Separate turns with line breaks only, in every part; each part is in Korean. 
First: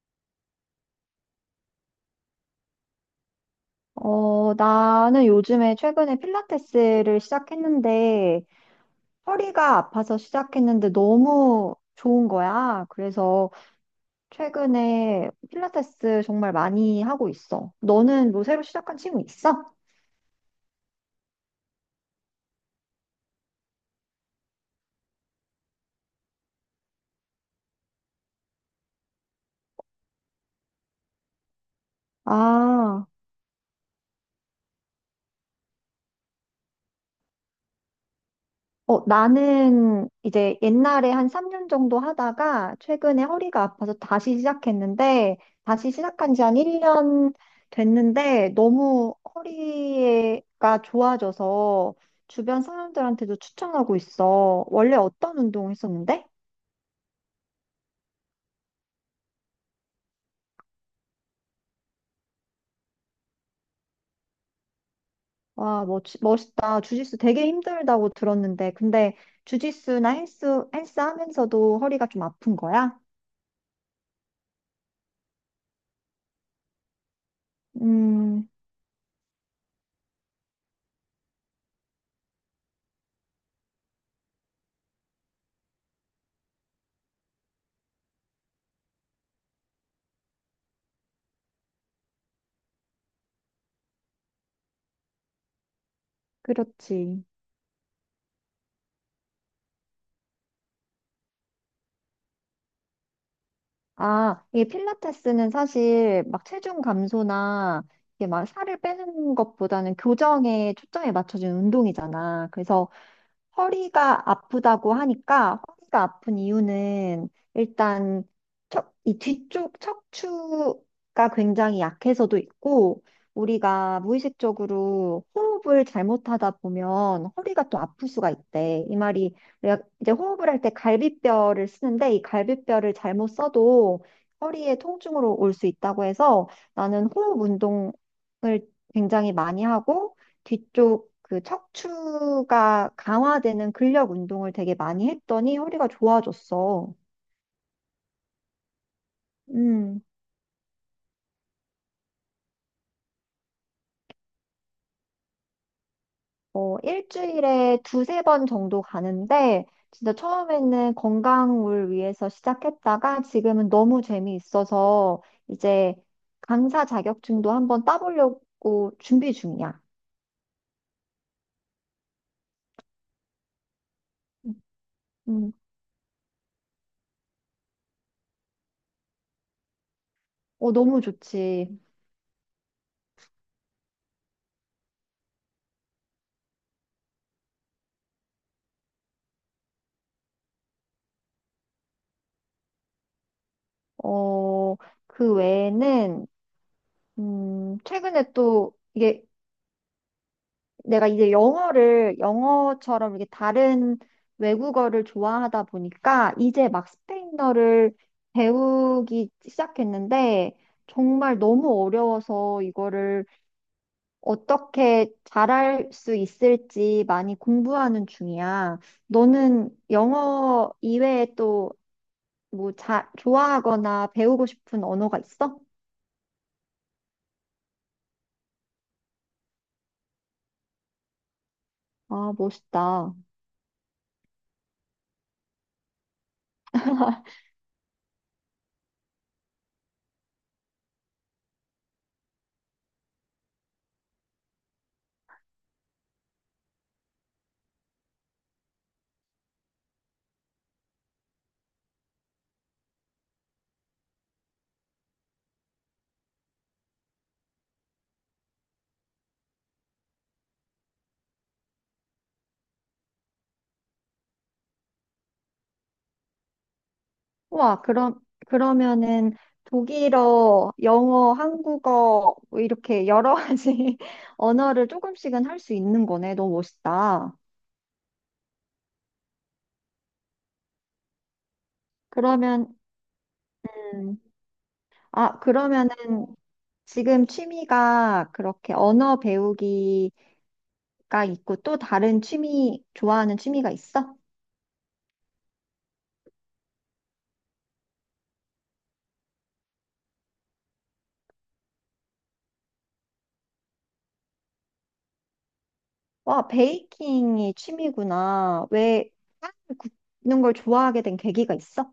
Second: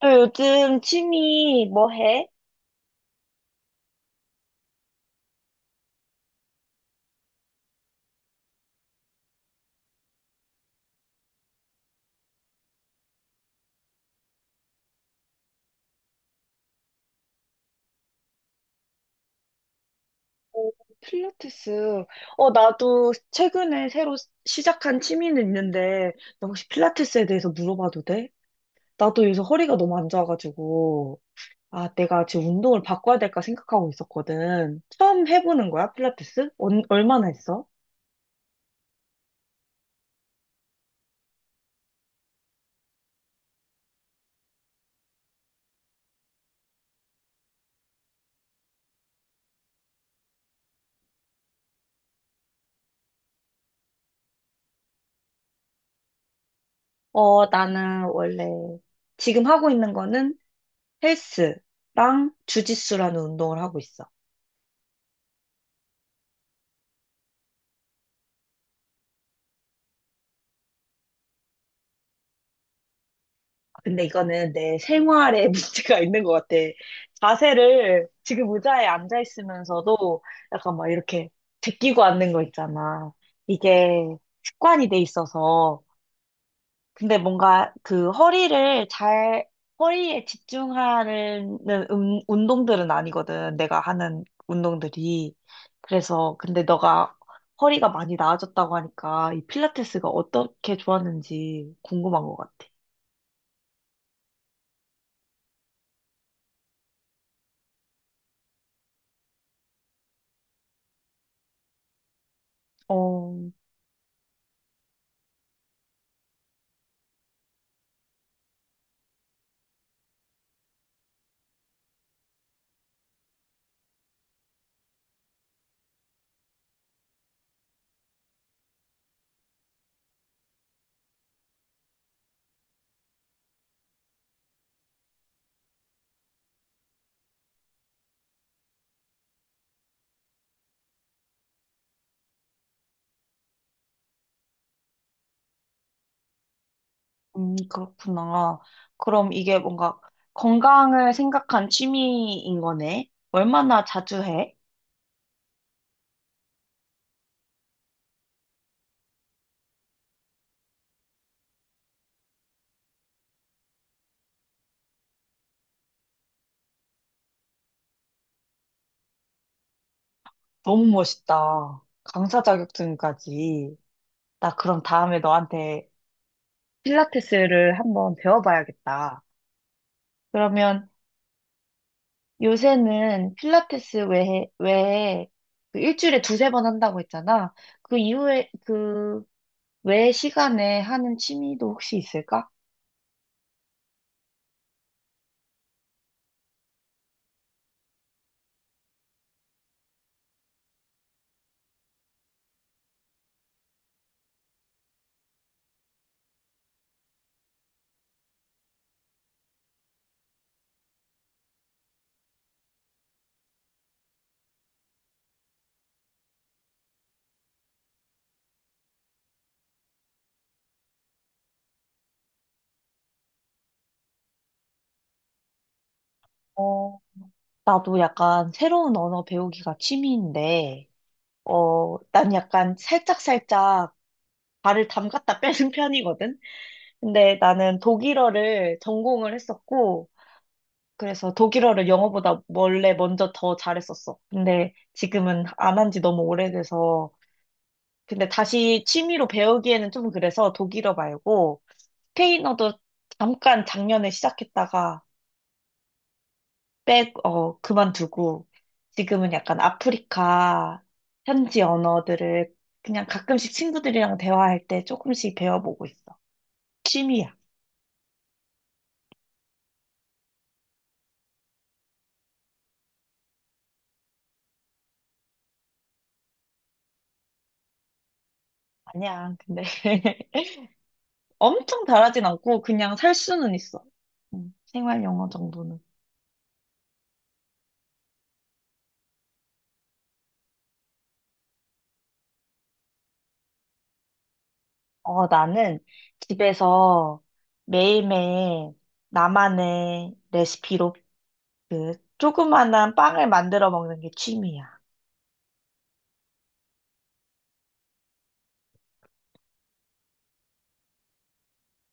너 요즘 취미 뭐 해?
어, 나는 요즘에 최근에 필라테스를 시작했는데 허리가 아파서 시작했는데 너무 좋은 거야. 그래서 최근에 필라테스 정말 많이 하고 있어. 너는 뭐 새로 시작한 친구 있어?
오, 필라테스. 나도 최근에 새로 시작한 취미는 있는데, 너 혹시 필라테스에 대해서 물어봐도 돼? 나도 요새 허리가 너무 안 좋아가지고, 아, 내가 지금 운동을
아.
바꿔야 될까 생각하고 있었거든. 처음 해보는 거야, 필라테스? 얼마나 했어?
어, 나는 이제 옛날에 한 3년 정도 하다가 최근에 허리가 아파서 다시 시작했는데, 다시 시작한 지 한 1년 됐는데, 너무 허리가 좋아져서 주변 사람들한테도 추천하고 있어. 원래 어떤 운동 했었는데?
나는 원래 지금 하고 있는 거는 헬스랑 주짓수라는 운동을 하고 있어.
와, 멋있다. 주짓수 되게 힘들다고 들었는데, 근데 주짓수나 헬스 하면서도 허리가 좀 아픈 거야?
근데 이거는 내 생활에 문제가 있는 것 같아. 자세를
음,
지금 의자에 앉아 있으면서도 약간 막 이렇게 제끼고 앉는 거 있잖아. 이게 습관이 돼 있어서. 근데 뭔가 그 허리를 잘, 허리에 집중하는 운동들은 아니거든. 내가 하는 운동들이. 그래서 근데 너가
그렇지.
허리가 많이 나아졌다고 하니까 이 필라테스가 어떻게 좋았는지 궁금한 것 같아.
아, 이게 필라테스는 사실 막 체중 감소나 이게 막 살을 빼는 것보다는 교정에 초점이 맞춰진 운동이잖아. 그래서
어,
허리가 아프다고 하니까 허리가 아픈 이유는 일단 이 뒤쪽 척추가 굉장히 약해서도 있고 우리가 무의식적으로 호흡을 잘못하다 보면 허리가 또 아플 수가 있대. 이 말이 내가 이제 호흡을 할 때 갈비뼈를 쓰는데 이 갈비뼈를 잘못 써도 허리에 통증으로 올 수 있다고 해서 나는 호흡 운동을 굉장히 많이 하고 뒤쪽 그 척추가 강화되는 근력 운동을 되게 많이 했더니 허리가 좋아졌어.
그렇구나. 그럼 이게 뭔가
음,
건강을 생각한 취미인 거네? 얼마나 자주 해?
어, 일주일에 두세 번 정도 가는데 진짜 처음에는 건강을 위해서 시작했다가 지금은 너무 재미있어서 이제 강사 자격증도 한번 따보려고 준비 중이야.
너무 멋있다. 강사 자격증까지. 나 그럼 다음에
음,
너한테 필라테스를 한번 배워봐야겠다.
어,
그러면
너무 좋지.
요새는 필라테스 외에 그 일주일에 두세 번 한다고 했잖아. 그 이후에, 외 시간에 하는 취미도 혹시 있을까?
어, 그 외에는, 최근에 또 이게 내가 이제 영어를 영어처럼 이렇게 다른 외국어를 좋아하다 보니까 이제 막 스페인어를 배우기 시작했는데 정말 너무 어려워서 이거를 어떻게 잘할 수 있을지 많이 공부하는 중이야. 너는 영어 이외에 또 뭐 좋아하거나 배우고 싶은 언어가 있어?
어, 나도 약간 새로운 언어 배우기가 취미인데,
아,
난 약간
멋있다.
살짝살짝 발을 담갔다 빼는 편이거든? 근데 나는 독일어를 전공을 했었고, 그래서 독일어를 영어보다 원래 먼저 더 잘했었어. 근데 지금은 안 한 지 너무 오래돼서. 근데 다시 취미로 배우기에는 좀 그래서 독일어 말고 스페인어도 잠깐 작년에 시작했다가 그만두고 지금은 약간 아프리카 현지 언어들을 그냥 가끔씩 친구들이랑 대화할 때 조금씩 배워보고 있어. 취미야.
와, 그러면은 독일어, 영어, 한국어, 뭐 이렇게 여러 가지 언어를 조금씩은 할 수 있는 거네. 너무 멋있다.
아니야, 근데 엄청 잘하진 않고
그러면,
그냥 살 수는 있어.
음,
생활 영어
아,
정도는.
그러면은 지금 취미가 그렇게 언어 배우기 가 있고 또 다른 취미, 좋아하는 취미가 있어?
나는 집에서 매일매일 나만의 레시피로 그 조그만한 빵을 만들어 먹는 게 취미야.
와, 베이킹이 취미구나. 왜 빵을 굽는 걸 좋아하게 된 계기가 있어?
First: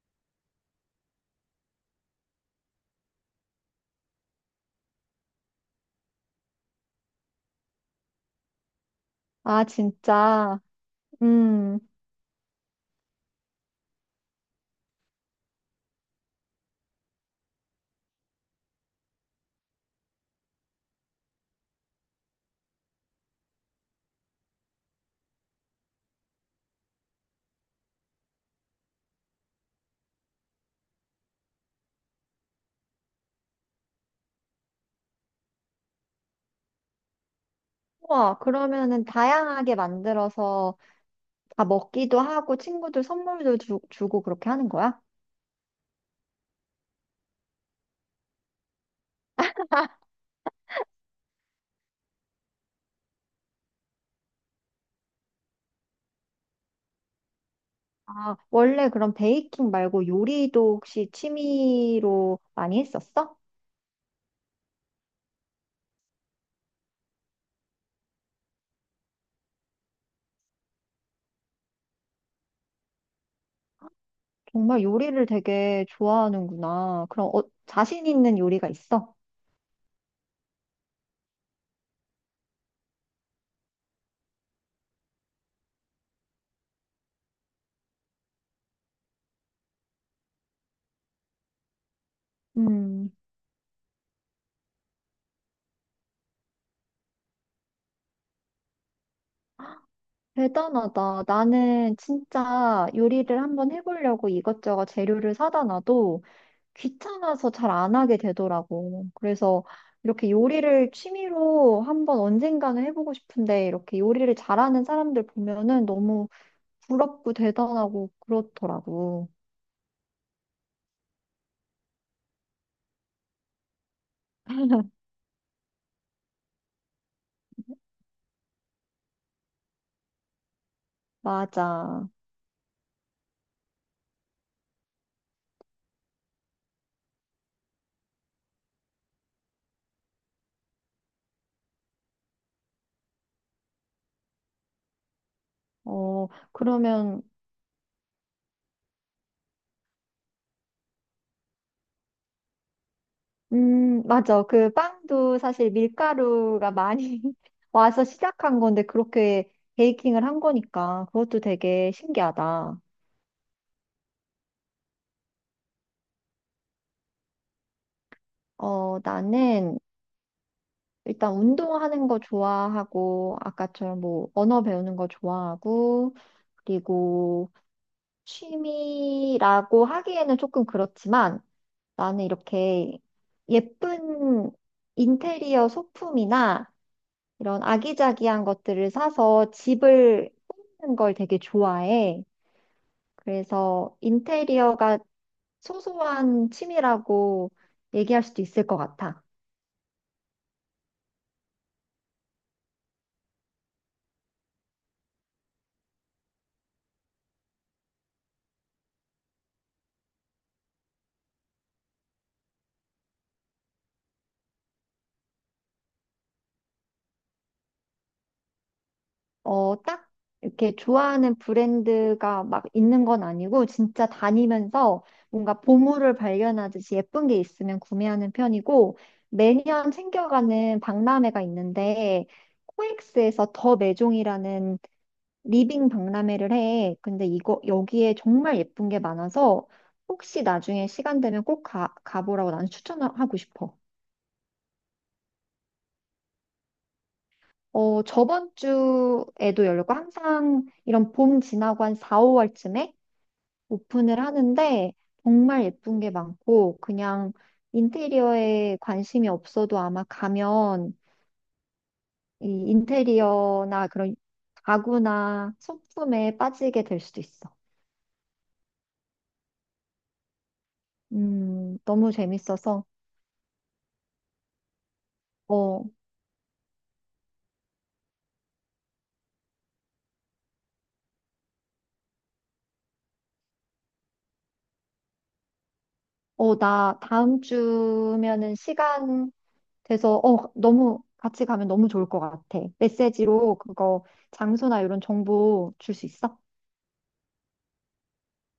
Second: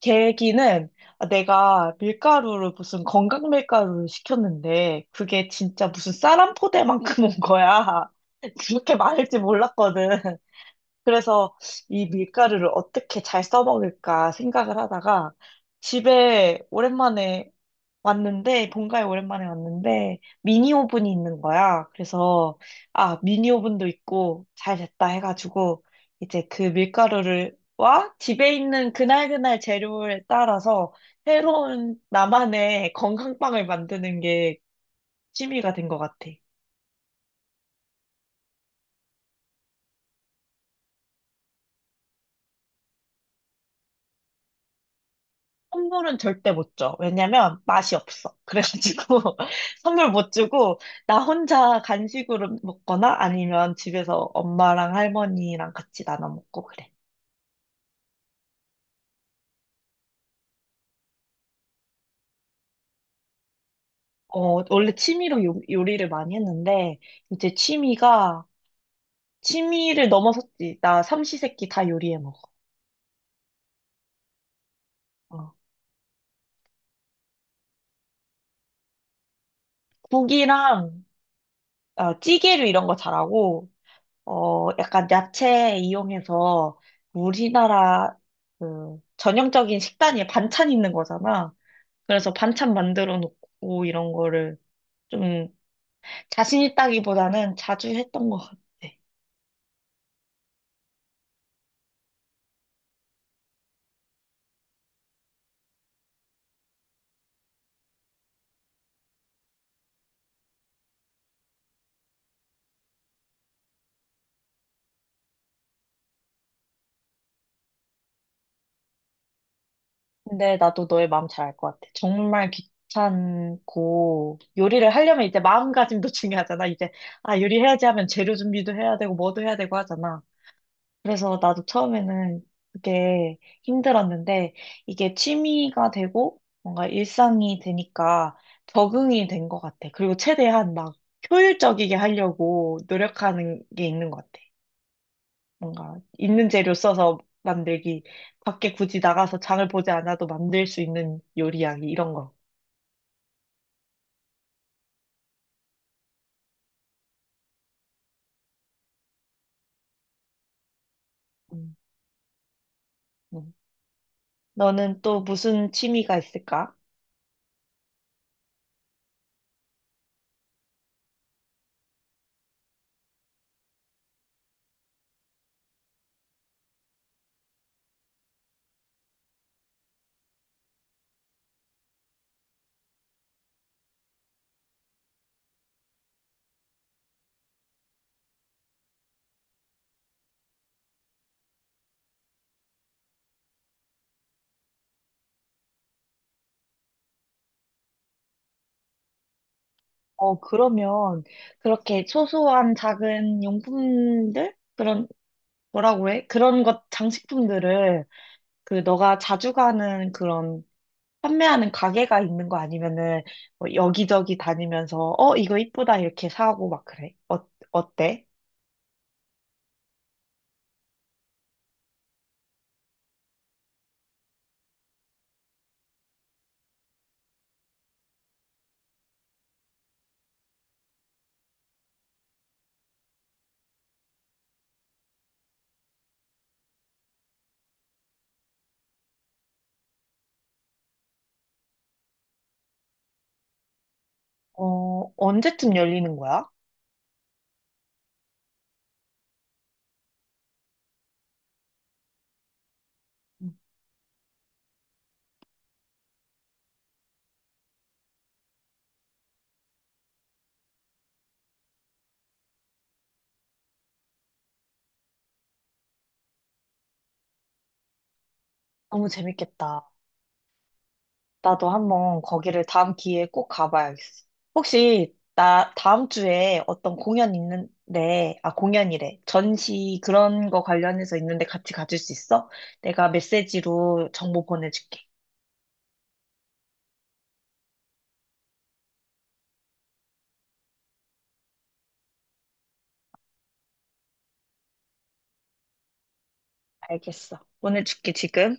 계기는 내가 밀가루를 무슨 건강 밀가루를 시켰는데 그게 진짜 무슨 쌀 한 포대만큼 온 거야. 그렇게 많을지
아,
몰랐거든.
진짜.
그래서
음.
이 밀가루를 어떻게 잘 써먹을까 생각을 하다가 집에 오랜만에 왔는데, 본가에 오랜만에 왔는데, 미니 오븐이 있는 거야. 그래서, 아, 미니 오븐도 있고, 잘 됐다 해가지고, 이제 그 밀가루를, 와, 집에 있는 그날그날 재료에 따라서 새로운 나만의 건강빵을 만드는 게 취미가 된 것 같아.
와, 그러면은 다양하게 만들어서 아, 먹기도 하고 친구들 선물도 주고 그렇게 하는 거야?
선물은 절대 못 줘. 왜냐면 맛이 없어. 그래가지고 선물 못 주고 나 혼자 간식으로 먹거나 아니면 집에서 엄마랑 할머니랑 같이 나눠 먹고 그래.
아, 원래 그럼 베이킹 말고 요리도 혹시 취미로 많이 했었어?
어, 원래 취미로 요리를 많이 했는데 이제 취미가 취미를 넘어섰지. 나 삼시세끼 다 요리해 먹어.
정말 요리를
어.
되게 좋아하는구나. 그럼 어, 자신 있는 요리가 있어?
국이랑 어, 찌개류 이런 거 잘하고 어, 약간 야채 이용해서 우리나라 그 전형적인 식단이 반찬 있는 거잖아. 그래서 반찬
음,
만들어 놓고 이런 거를 좀 자신 있다기보다는 자주 했던 것 같아.
대단하다. 나는 진짜 요리를 한번 해보려고 이것저것 재료를 사다 놔도 귀찮아서 잘 안 하게 되더라고. 그래서 이렇게 요리를 취미로 한번 언젠가는 해보고 싶은데 이렇게 요리를 잘하는 사람들 보면은 너무 부럽고 대단하고 그렇더라고.
근데 나도 너의 마음 잘 알 것 같아. 정말 귀찮고 요리를 하려면 이제 마음가짐도 중요하잖아. 이제 아 요리해야지 하면 재료 준비도 해야 되고 뭐도 해야 되고 하잖아. 그래서 나도
맞아.
처음에는 그게 힘들었는데 이게 취미가 되고 뭔가 일상이 되니까 적응이 된 것 같아. 그리고 최대한 막 효율적이게 하려고 노력하는 게 있는 것 같아. 뭔가
어,
있는 재료 써서
그러면,
만들기, 밖에 굳이 나가서 장을 보지 않아도 만들 수 있는 요리하기 이런 거.
맞아. 그 빵도 사실 밀가루가 많이 와서 시작한 건데 그렇게 베이킹을 한 거니까 그것도
음,
되게 신기하다.
음. 너는 또 무슨 취미가 있을까?
어, 나는 일단 운동하는 거 좋아하고, 아까처럼 뭐 언어 배우는 거 좋아하고, 그리고 취미라고 하기에는 조금 그렇지만 나는 이렇게 예쁜 인테리어 소품이나 이런 아기자기한 것들을 사서 집을 꾸미는 걸 되게 좋아해. 그래서 인테리어가 소소한 취미라고 얘기할 수도 있을 것 같아.
어, 그러면 그렇게 소소한 작은 용품들? 그런 뭐라고 해? 그런 것, 장식품들을, 그, 너가 자주 가는 그런, 판매하는 가게가 있는 거 아니면은, 뭐 여기저기 다니면서, 어, 이거 이쁘다, 이렇게 사고 막 그래. 어, 어때?
어, 딱 이렇게 좋아하는 브랜드가 막 있는 건 아니고 진짜 다니면서 뭔가 보물을 발견하듯이 예쁜 게 있으면 구매하는 편이고 매년 챙겨가는 박람회가 있는데 코엑스에서 더 매종이라는 리빙 박람회를 해. 근데 이거 여기에 정말 예쁜 게 많아서 혹시 나중에 시간 되면 꼭 가보라고 나는 추천하고 싶어.
어, 언제쯤 열리는 거야?
어, 저번 주에도 열렸고 항상 이런 봄 지나고 한 4, 5월쯤에
음,
오픈을 하는데 정말 예쁜 게 많고 그냥 인테리어에 관심이 없어도 아마 가면 이 인테리어나 그런 가구나 소품에 빠지게 될 수도 있어.
너무 재밌겠다. 나도
너무
한번 거기를
재밌어서.
다음 기회에 꼭 가봐야겠어. 혹시, 나
어,
다음 주에 어떤 공연 있는데, 아, 공연이래. 전시 그런 거 관련해서 있는데 같이 가줄 수 있어? 내가 메시지로 정보 보내줄게.
어, 나 다음 주면은 시간 돼서, 어, 너무 같이 가면 너무 좋을 것 같아. 메시지로 그거 장소나 이런 정보 줄 수 있어?
알겠어. 오늘 줄게, 지금.